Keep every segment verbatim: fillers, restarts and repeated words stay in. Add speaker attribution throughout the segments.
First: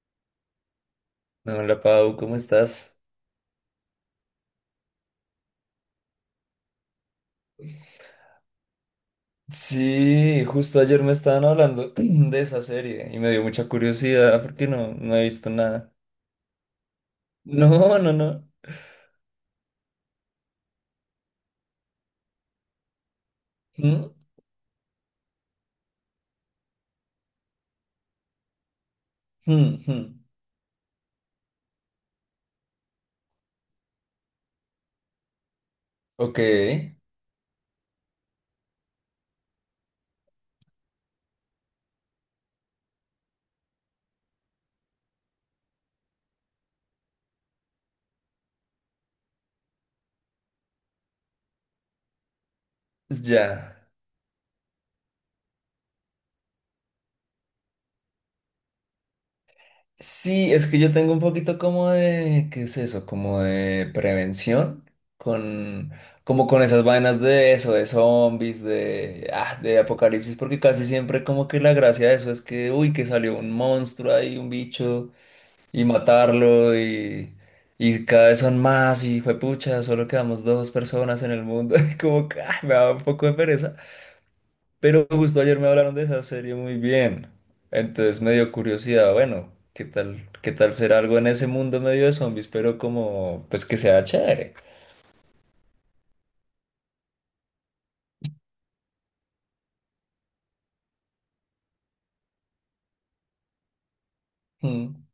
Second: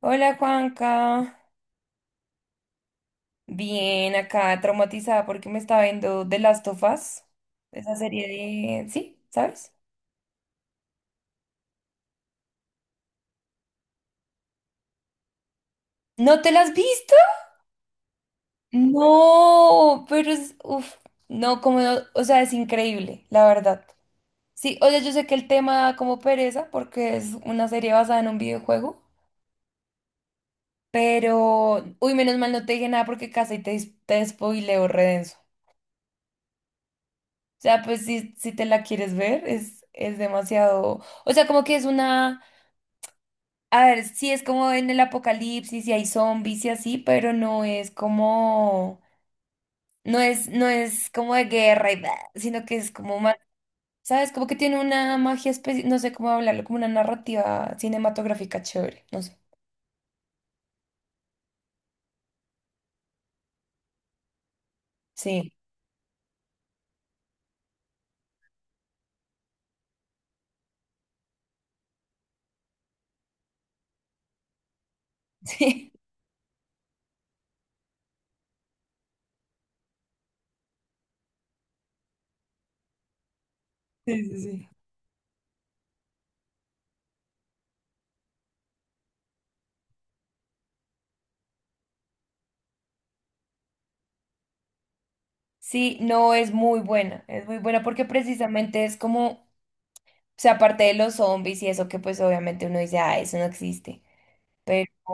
Speaker 1: Hola Juanca,
Speaker 2: Hola Pau, ¿cómo estás?
Speaker 1: bien acá traumatizada porque me estaba viendo The Last of Us, esa serie de... ¿Sí? ¿Sabes?
Speaker 2: Sí, justo ayer me estaban hablando de esa serie y me dio mucha curiosidad porque no, no he visto nada.
Speaker 1: ¿No te la has visto?
Speaker 2: No, no, no.
Speaker 1: No, pero es... Uf, no, como no, o sea, es increíble, la verdad.
Speaker 2: Mm,
Speaker 1: Sí, o sea, yo sé que el tema da como pereza porque es una serie basada en un videojuego,
Speaker 2: mm, mm.
Speaker 1: pero... Uy, menos mal no te dije nada porque casi te, dis- te spoileo redenso.
Speaker 2: Ok,
Speaker 1: O sea, pues si, si te la quieres ver, es, es demasiado... O sea, como que es una... A ver, sí es como en el apocalipsis y hay zombies y así, pero no es como, no es, no es como de guerra y bla, sino que es como más,
Speaker 2: ya.
Speaker 1: ¿sabes? Como que tiene una magia especial, no sé cómo hablarlo, como una narrativa cinematográfica chévere, no sé.
Speaker 2: Sí, es que yo tengo un poquito como de, ¿qué es eso? Como de prevención
Speaker 1: Sí,
Speaker 2: con, como con esas vainas de eso, de zombies, de, ah, de apocalipsis, porque casi siempre como que la gracia de eso es que, uy, que salió un monstruo ahí, un bicho. Y
Speaker 1: sí.
Speaker 2: matarlo y, y cada vez son más y juepucha, solo quedamos dos personas en el mundo. Y como que ah, me da un poco de pereza.
Speaker 1: Sí, sí, sí.
Speaker 2: Pero justo ayer me hablaron de esa serie muy bien. Entonces me dio curiosidad, bueno, ¿qué tal, qué tal será algo en ese mundo medio de zombies? Pero como, pues que sea chévere.
Speaker 1: Sí, no es muy buena, es muy buena porque precisamente es como, o sea, aparte de los zombies y eso que pues obviamente uno dice, ah, eso no existe. Pero
Speaker 2: Mm.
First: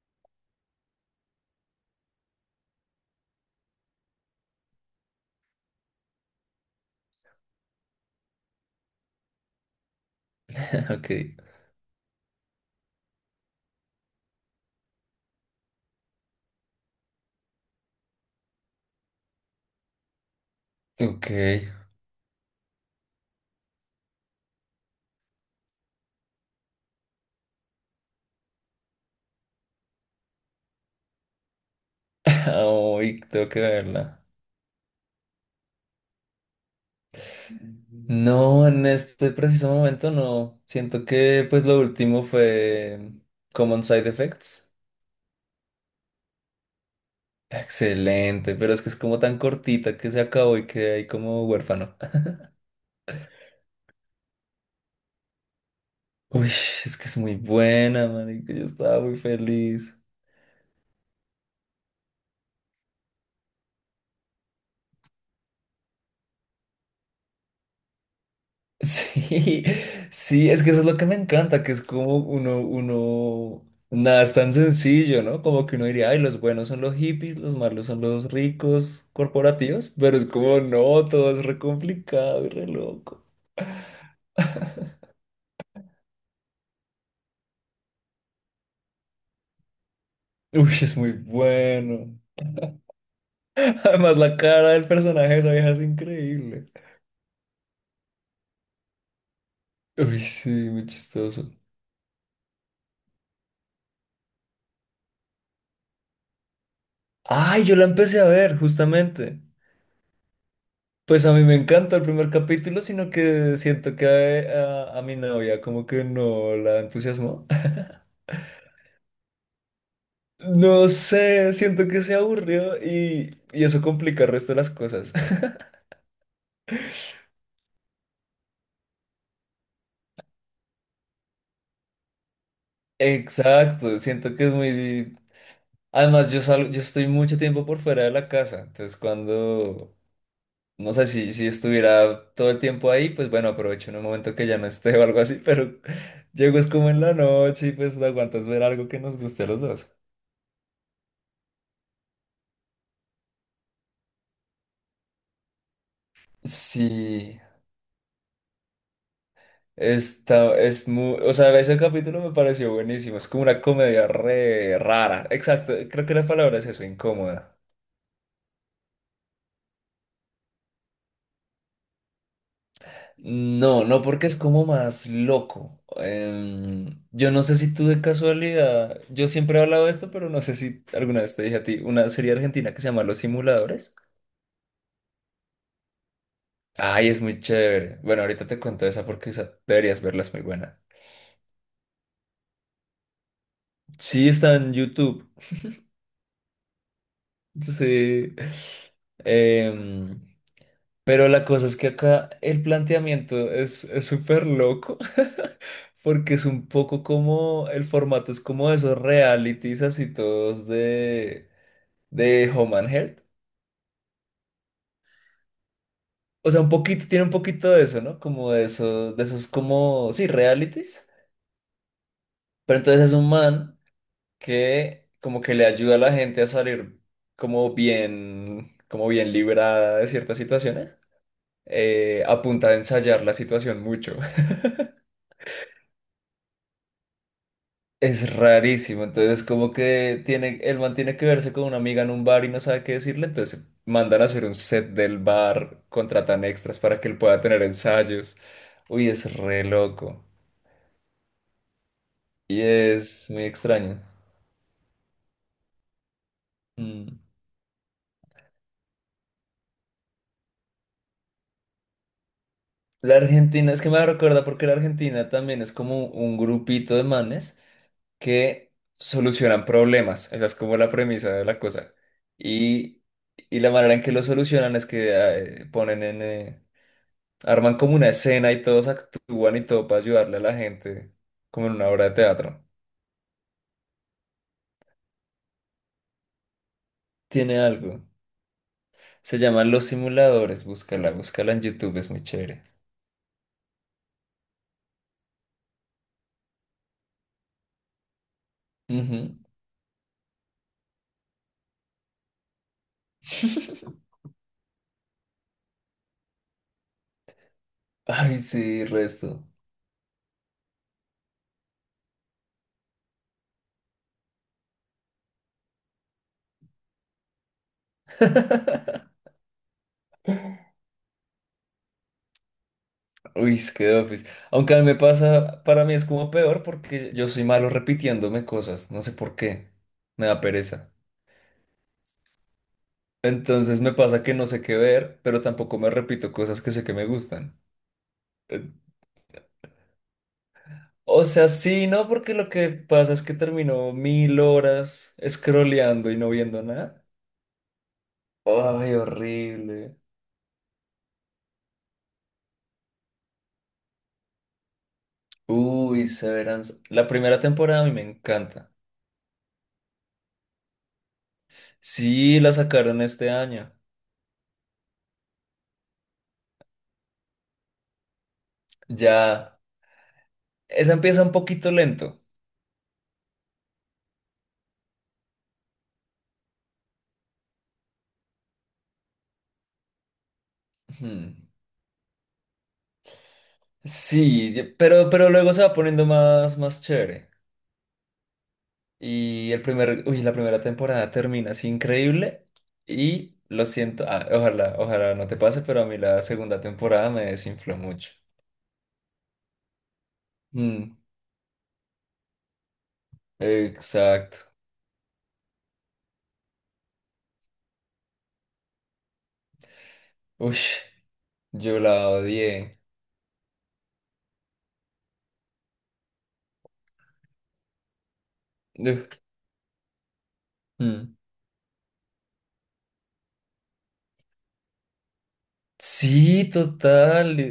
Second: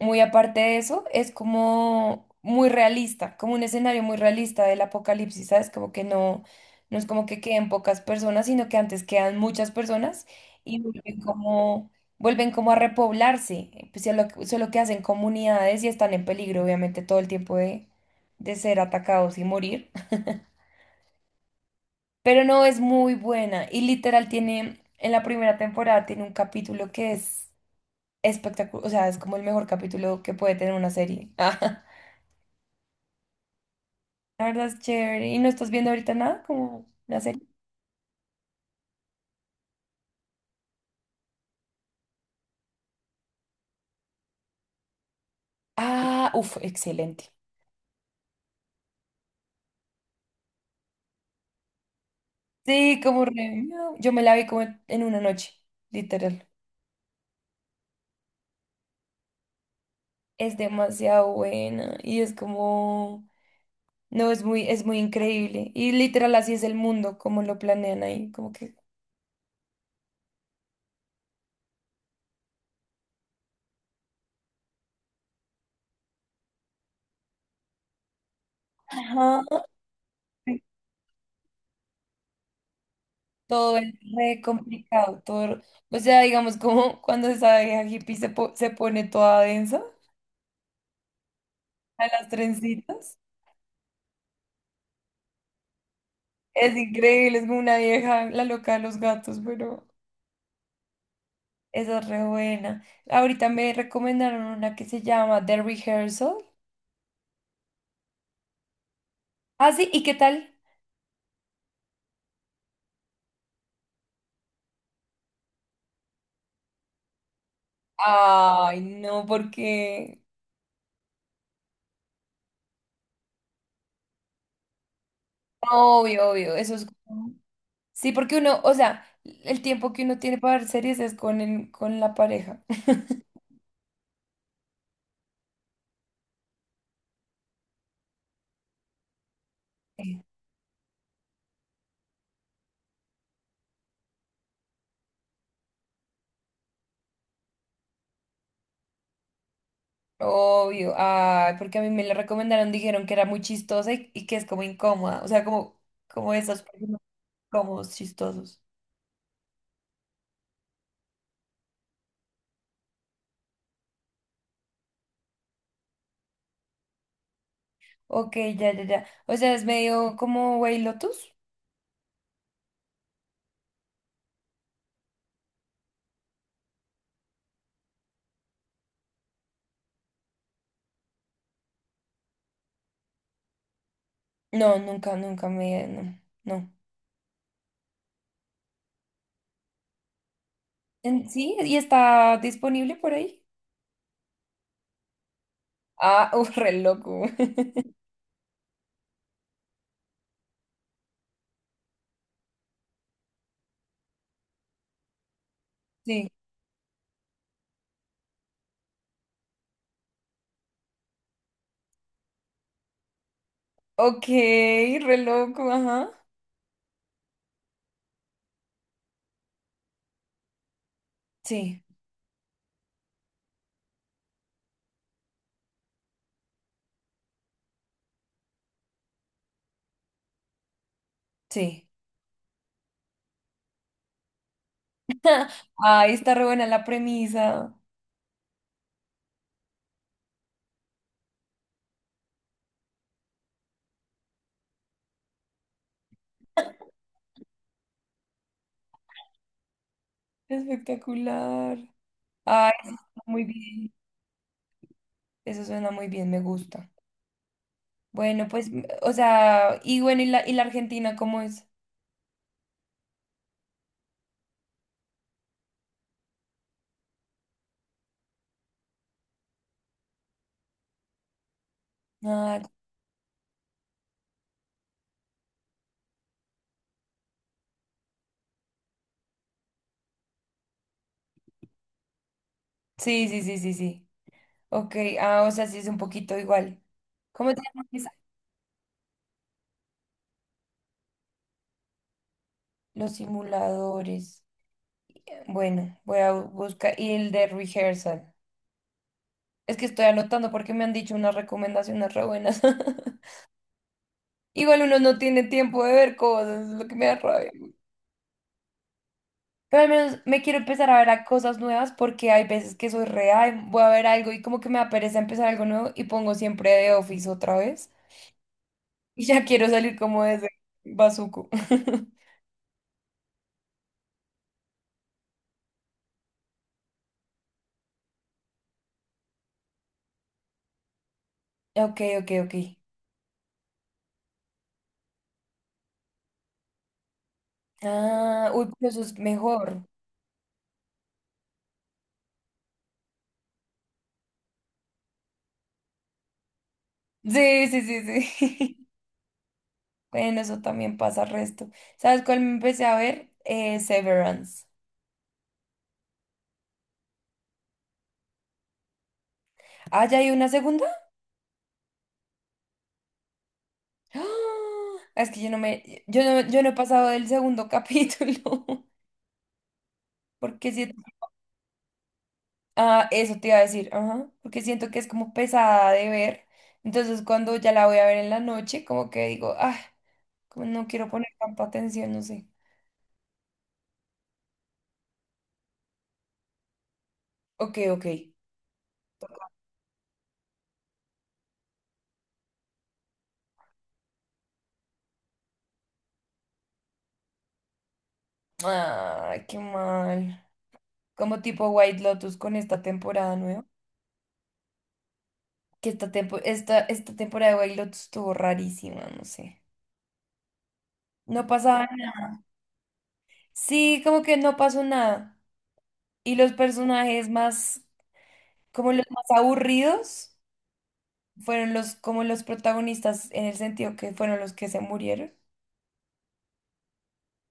Speaker 1: muy aparte de eso, es como muy realista, como un escenario muy realista del apocalipsis, ¿sabes? Como que no, no es como que queden pocas personas, sino que antes quedan muchas personas y
Speaker 2: Ok,
Speaker 1: vuelven como, vuelven como a repoblarse, eh, pues, solo, solo que hacen comunidades y están en peligro, obviamente, todo el tiempo de, de ser atacados y morir.
Speaker 2: ok.
Speaker 1: Pero no es muy buena y literal tiene, en la primera temporada tiene un capítulo que es espectacular, o sea, es como el mejor capítulo que puede tener una serie.
Speaker 2: Uy, tengo que verla.
Speaker 1: Ah, la verdad es chévere. ¿Y no estás viendo ahorita nada como una serie?
Speaker 2: No, en este preciso momento no. Siento que pues lo último fue mm, Common Side Effects.
Speaker 1: Ah, uff, excelente.
Speaker 2: Excelente, pero es que es como tan cortita que se acabó y que hay como huérfano.
Speaker 1: Sí, como re- no, yo me la vi como en una noche, literal.
Speaker 2: Uy, es que es muy buena, marica, yo estaba muy feliz.
Speaker 1: Es demasiado buena y es como, no, es muy, es muy increíble. Y literal así es el mundo, como lo planean ahí, como que...
Speaker 2: Sí, sí, es que eso es lo que me encanta, que es como uno, uno, nada, es tan sencillo, ¿no? Como que uno diría, ay, los buenos son los hippies, los malos son los ricos
Speaker 1: Ajá.
Speaker 2: corporativos, pero es como, no, todo es re complicado y re loco.
Speaker 1: Todo es re complicado, todo, o sea, digamos, como cuando esa vieja hippie se, po- se pone toda densa
Speaker 2: Uy, es muy
Speaker 1: a
Speaker 2: bueno.
Speaker 1: las trencitas.
Speaker 2: Además, la cara del personaje de esa vieja es increíble.
Speaker 1: Es increíble, es como una vieja, la loca de los gatos, pero
Speaker 2: Uy, sí, muy chistoso.
Speaker 1: esa es re buena. Ahorita me recomendaron una que se llama The Rehearsal.
Speaker 2: Ay, yo la empecé a ver, justamente.
Speaker 1: Ah, sí, ¿y qué tal?
Speaker 2: Pues a mí me encanta el primer capítulo, sino que siento que a, a- a mi novia como que no la entusiasmó.
Speaker 1: Ay, no, porque...
Speaker 2: No sé, siento que se aburrió y, y eso complica el resto de las cosas.
Speaker 1: Obvio, obvio, eso es... como- Sí, porque uno, o sea, el tiempo que uno tiene para ver series es con el, con la pareja.
Speaker 2: Exacto, siento que es muy... di- Además, yo salgo, yo estoy mucho tiempo por fuera de la casa, entonces cuando
Speaker 1: Sí.
Speaker 2: no sé si, si estuviera todo el tiempo ahí, pues bueno, aprovecho en un momento que ya no esté o algo así, pero llego es como en la noche y pues no aguantas ver algo que nos guste a los dos.
Speaker 1: Obvio, ay, porque a mí me la recomendaron, dijeron que era muy chistosa y, y que es como incómoda, o sea, como, como esos personajes
Speaker 2: Sí,
Speaker 1: incómodos, chistosos.
Speaker 2: está, es muy, o sea, ese capítulo me pareció buenísimo, es como una comedia re rara, exacto, creo que la palabra es eso, incómoda.
Speaker 1: Ok, ya, ya, ya. O sea, es medio como White Lotus.
Speaker 2: No, no, porque es como más loco. Em, yo no sé si tú de casualidad, yo siempre he hablado de esto, pero no sé si alguna vez te dije a ti, una serie argentina que se llama Los Simuladores.
Speaker 1: No, nunca, nunca me, no, no.
Speaker 2: Ay, es muy chévere. Bueno, ahorita te cuento esa porque esa deberías verla, es muy buena.
Speaker 1: En- Sí, y está disponible por ahí.
Speaker 2: Sí, está en YouTube.
Speaker 1: Ah, uh, re loco.
Speaker 2: Sí. Em, pero la cosa es que acá el planteamiento es es súper loco.
Speaker 1: Sí.
Speaker 2: Porque es un poco como el formato es como de esos realities así todos de, de Home and Health.
Speaker 1: Ok, re loco, ajá.
Speaker 2: O sea, un poquito, tiene un poquito de eso, ¿no? Como de eso, de esos como, sí, realities.
Speaker 1: Sí,
Speaker 2: Pero entonces es un man que como que le ayuda a la gente a salir como bien, como bien librada de ciertas situaciones,
Speaker 1: sí.
Speaker 2: eh, a punta de ensayar la situación mucho.
Speaker 1: Ay, está re buena la premisa.
Speaker 2: Es rarísimo, entonces como que tiene, el man tiene que verse con una amiga en un bar y no sabe qué decirle, entonces mandan a hacer un set del bar, contratan extras para que él pueda tener ensayos. Uy, es re loco
Speaker 1: Espectacular.
Speaker 2: y
Speaker 1: Ay, eso suena
Speaker 2: es
Speaker 1: muy
Speaker 2: muy
Speaker 1: bien.
Speaker 2: extraño.
Speaker 1: Eso suena muy bien, me gusta.
Speaker 2: Mm.
Speaker 1: Bueno, pues, m- o sea, y bueno, ¿y la, y la Argentina cómo es?
Speaker 2: La Argentina, es que me recuerda porque la Argentina también es como un grupito de manes que solucionan problemas. Esa es como la premisa de la cosa.
Speaker 1: Ah,
Speaker 2: Y, y la manera en que lo solucionan es que eh, ponen en... eh, arman como una escena y todos actúan y todo para ayudarle a la gente, como en una obra de teatro.
Speaker 1: sí, sí, sí, sí, sí. Ok, ah, o sea, sí es un poquito igual. ¿Cómo
Speaker 2: Tiene
Speaker 1: te
Speaker 2: algo.
Speaker 1: llamas?
Speaker 2: Se llaman Los Simuladores. Búscala, búscala en YouTube, es muy chévere.
Speaker 1: Los Simuladores. Bueno, voy a buscar. Y el de Rehearsal.
Speaker 2: Ujú.
Speaker 1: Es que estoy anotando porque me han dicho unas recomendaciones re buenas. Igual uno no tiene tiempo de ver cosas, es lo que me da rabia.
Speaker 2: Ay, sí, resto.
Speaker 1: Pero al menos me quiero empezar a ver a cosas nuevas porque hay veces que soy real, voy a ver algo y como que me da pereza empezar algo nuevo y pongo siempre de Office otra vez. Y ya quiero salir como de ese bazuco.
Speaker 2: Uy, es que The Office. Aunque a mí me pasa, para mí es como peor porque yo soy malo repitiéndome cosas, no sé por qué, me da pereza.
Speaker 1: Ok, ok, ok.
Speaker 2: Entonces me pasa que no sé qué ver, pero tampoco me repito cosas que sé que me gustan.
Speaker 1: Ah, uy,
Speaker 2: Eh,
Speaker 1: pero eso es mejor.
Speaker 2: O sea, sí, no, porque lo que pasa es que termino mil horas scrolleando y no viendo nada.
Speaker 1: Sí, sí, sí, sí.
Speaker 2: Ay, horrible.
Speaker 1: Bueno, eso también pasa resto. ¿Sabes cuál me empecé a ver? Eh, Severance.
Speaker 2: Uy, Severance. La primera temporada a mí me encanta.
Speaker 1: Ah, ¿ya hay una segunda?
Speaker 2: Sí, la sacaron este año.
Speaker 1: ¡Ah! Es que yo no me, yo no, yo no he pasado del segundo capítulo.
Speaker 2: Ya,
Speaker 1: Porque
Speaker 2: esa
Speaker 1: siento,
Speaker 2: empieza un poquito lento.
Speaker 1: ah, eso te iba a decir, ajá, porque siento que es como pesada de ver. Entonces, cuando ya la voy a ver en la noche, como que digo, ah, como no quiero poner
Speaker 2: Hmm.
Speaker 1: tanta atención, no sé.
Speaker 2: Sí, yo- pero, pero luego se va poniendo más, más chévere.
Speaker 1: Ok, ok.
Speaker 2: Y el primer, uy, la primera temporada termina así increíble. Y lo siento, ah, ojalá, ojalá no te pase, pero a mí la segunda temporada me desinfló mucho.
Speaker 1: Ay, qué mal.
Speaker 2: Mm,
Speaker 1: Como tipo White Lotus con esta temporada nueva.
Speaker 2: exacto.
Speaker 1: Que esta, tempo- esta, esta temporada de White Lotus estuvo rarísima, no sé.
Speaker 2: Uy,
Speaker 1: No
Speaker 2: yo
Speaker 1: pasaba.
Speaker 2: la odié.
Speaker 1: Sí, como que no pasó nada. Y los personajes más, como los
Speaker 2: Uf,
Speaker 1: más aburridos,
Speaker 2: mm.
Speaker 1: fueron los, como los protagonistas en el sentido que fueron los que se murieron.
Speaker 2: Sí, total. Y,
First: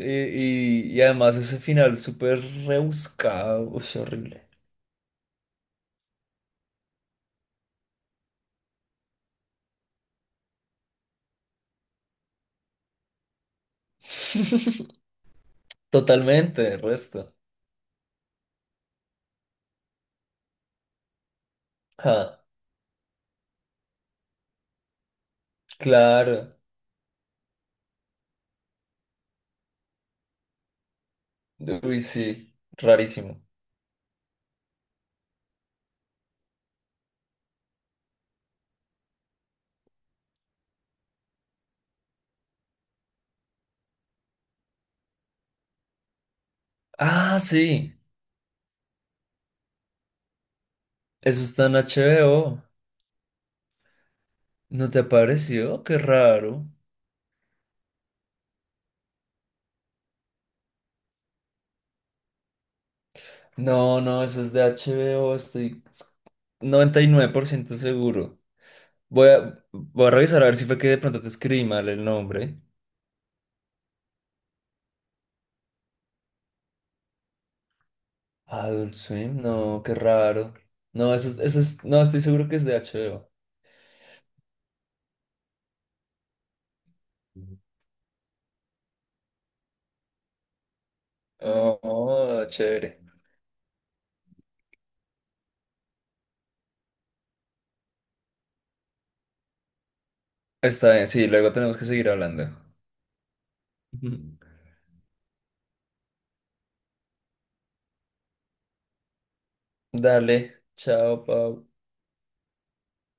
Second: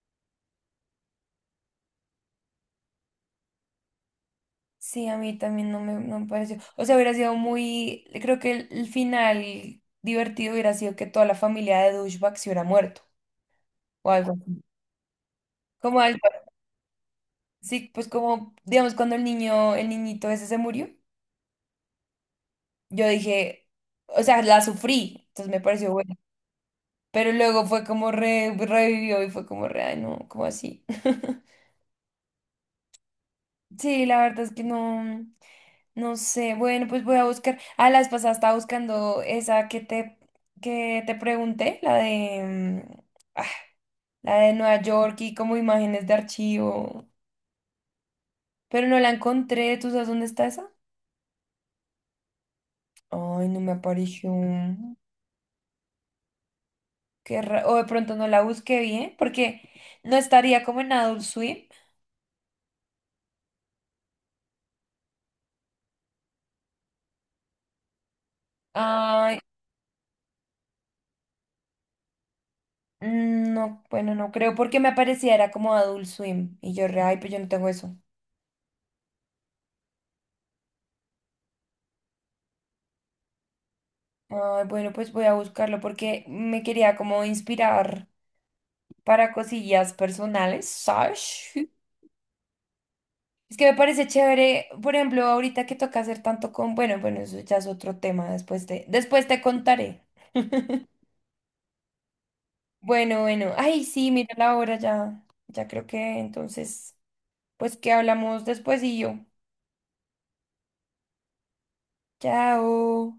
Speaker 2: y- y además ese final súper rebuscado. Uy, horrible.
Speaker 1: Sí, a mí también no me, no me pareció. O sea, hubiera sido muy. Creo que el, el final divertido hubiera sido que toda la familia de Douchebag se hubiera muerto o algo así. Como algo
Speaker 2: Totalmente, el resto.
Speaker 1: sí, pues como, digamos, cuando el niño, el niñito ese se murió,
Speaker 2: Ah,
Speaker 1: yo dije, o sea, la sufrí, entonces me pareció bueno.
Speaker 2: claro.
Speaker 1: Pero luego fue como re- revivió y fue como re, ay, no, como así.
Speaker 2: Uy, sí, rarísimo.
Speaker 1: Sí, la verdad es que no, no sé. Bueno, pues voy a buscar. Ah, la vez pasada estaba buscando esa que te, que te pregunté, la de, mm, ah, la de Nueva York y como imágenes de archivo.
Speaker 2: Ah, sí,
Speaker 1: Pero no la encontré. ¿Tú sabes dónde está esa?
Speaker 2: eso está en H B O.
Speaker 1: Ay, no me apareció.
Speaker 2: ¿No te apareció? Qué raro.
Speaker 1: Qué ra- o de pronto no la busqué bien, porque no estaría como en Adult Swim.
Speaker 2: No, no, eso es de H B O, estoy noventa y nueve por ciento seguro. Voy
Speaker 1: Ay,
Speaker 2: a, voy a revisar a ver si fue que de pronto te escribí mal el nombre.
Speaker 1: no, bueno, no creo, porque me aparecía era como Adult Swim. Y yo, re, ay, pues yo no tengo eso.
Speaker 2: Adult Swim, no, qué raro. No, eso es, eso es, no, estoy seguro que es de H B O.
Speaker 1: Ay, bueno, pues voy a buscarlo porque me quería como inspirar para cosillas personales, ¿sabes?
Speaker 2: Oh, oh, chévere.
Speaker 1: Es que me parece chévere, por ejemplo, ahorita que toca hacer tanto con, bueno, bueno, eso ya es otro tema, después te, después te contaré.
Speaker 2: Está bien, sí, luego tenemos que seguir hablando.
Speaker 1: Bueno, bueno, ay, sí, mira la hora ya, ya creo que entonces... Pues que hablamos después y yo.
Speaker 2: Dale, chao, Pau.
Speaker 1: Chao.